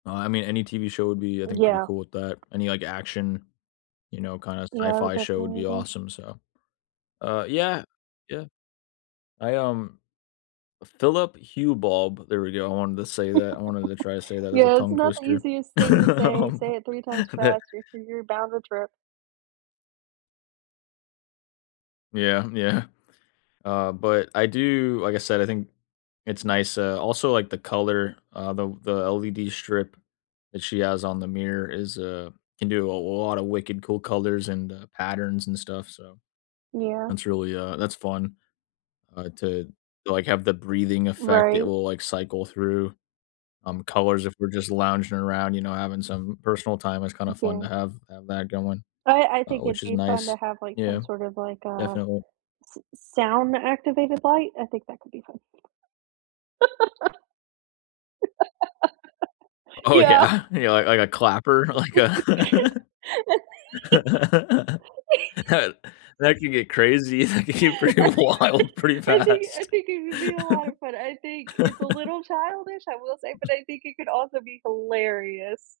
Uh, I mean, any TV show would be, I think, pretty Yeah. cool with that. Any like action, you know, kinda Yeah, I would sci-fi show would definitely be agree. awesome, so. Uh, yeah, yeah. I, um Philip Hue Bulb, there we go. I wanted to say that. I wanted to try and say that, that's a Yeah, it's tongue not the twister. easiest thing to say. Um, Say it 3 times the faster y you're bound to trip. Yeah, yeah. Uh, but I do, like I said, I think it's nice, uh, also like the color, uh, the the LED strip that she has on the mirror is, uh can do a l lotta wicked cool colors and, uh, patterns and stuff, so. Yeah. That's really, uh, that's fun, uh, to like have the breathing effect, it Right. will like cycle through, um, colors if we're just lounging around, you know, having some personal time, it's kinda fun to M'kay. have have that going, I I uh, think it'd which is be fun to nice. have like some Yeah, sort of like a definitely. s s sound activated light. I think that could be fun. Oh Yeah. yeah, yeah, l like a clapper, like a that that can get crazy, that can get pretty wild pretty I think I fast. think it would be a lotta fun. I think it's a little childish, I will say, but I think it could also be hilarious.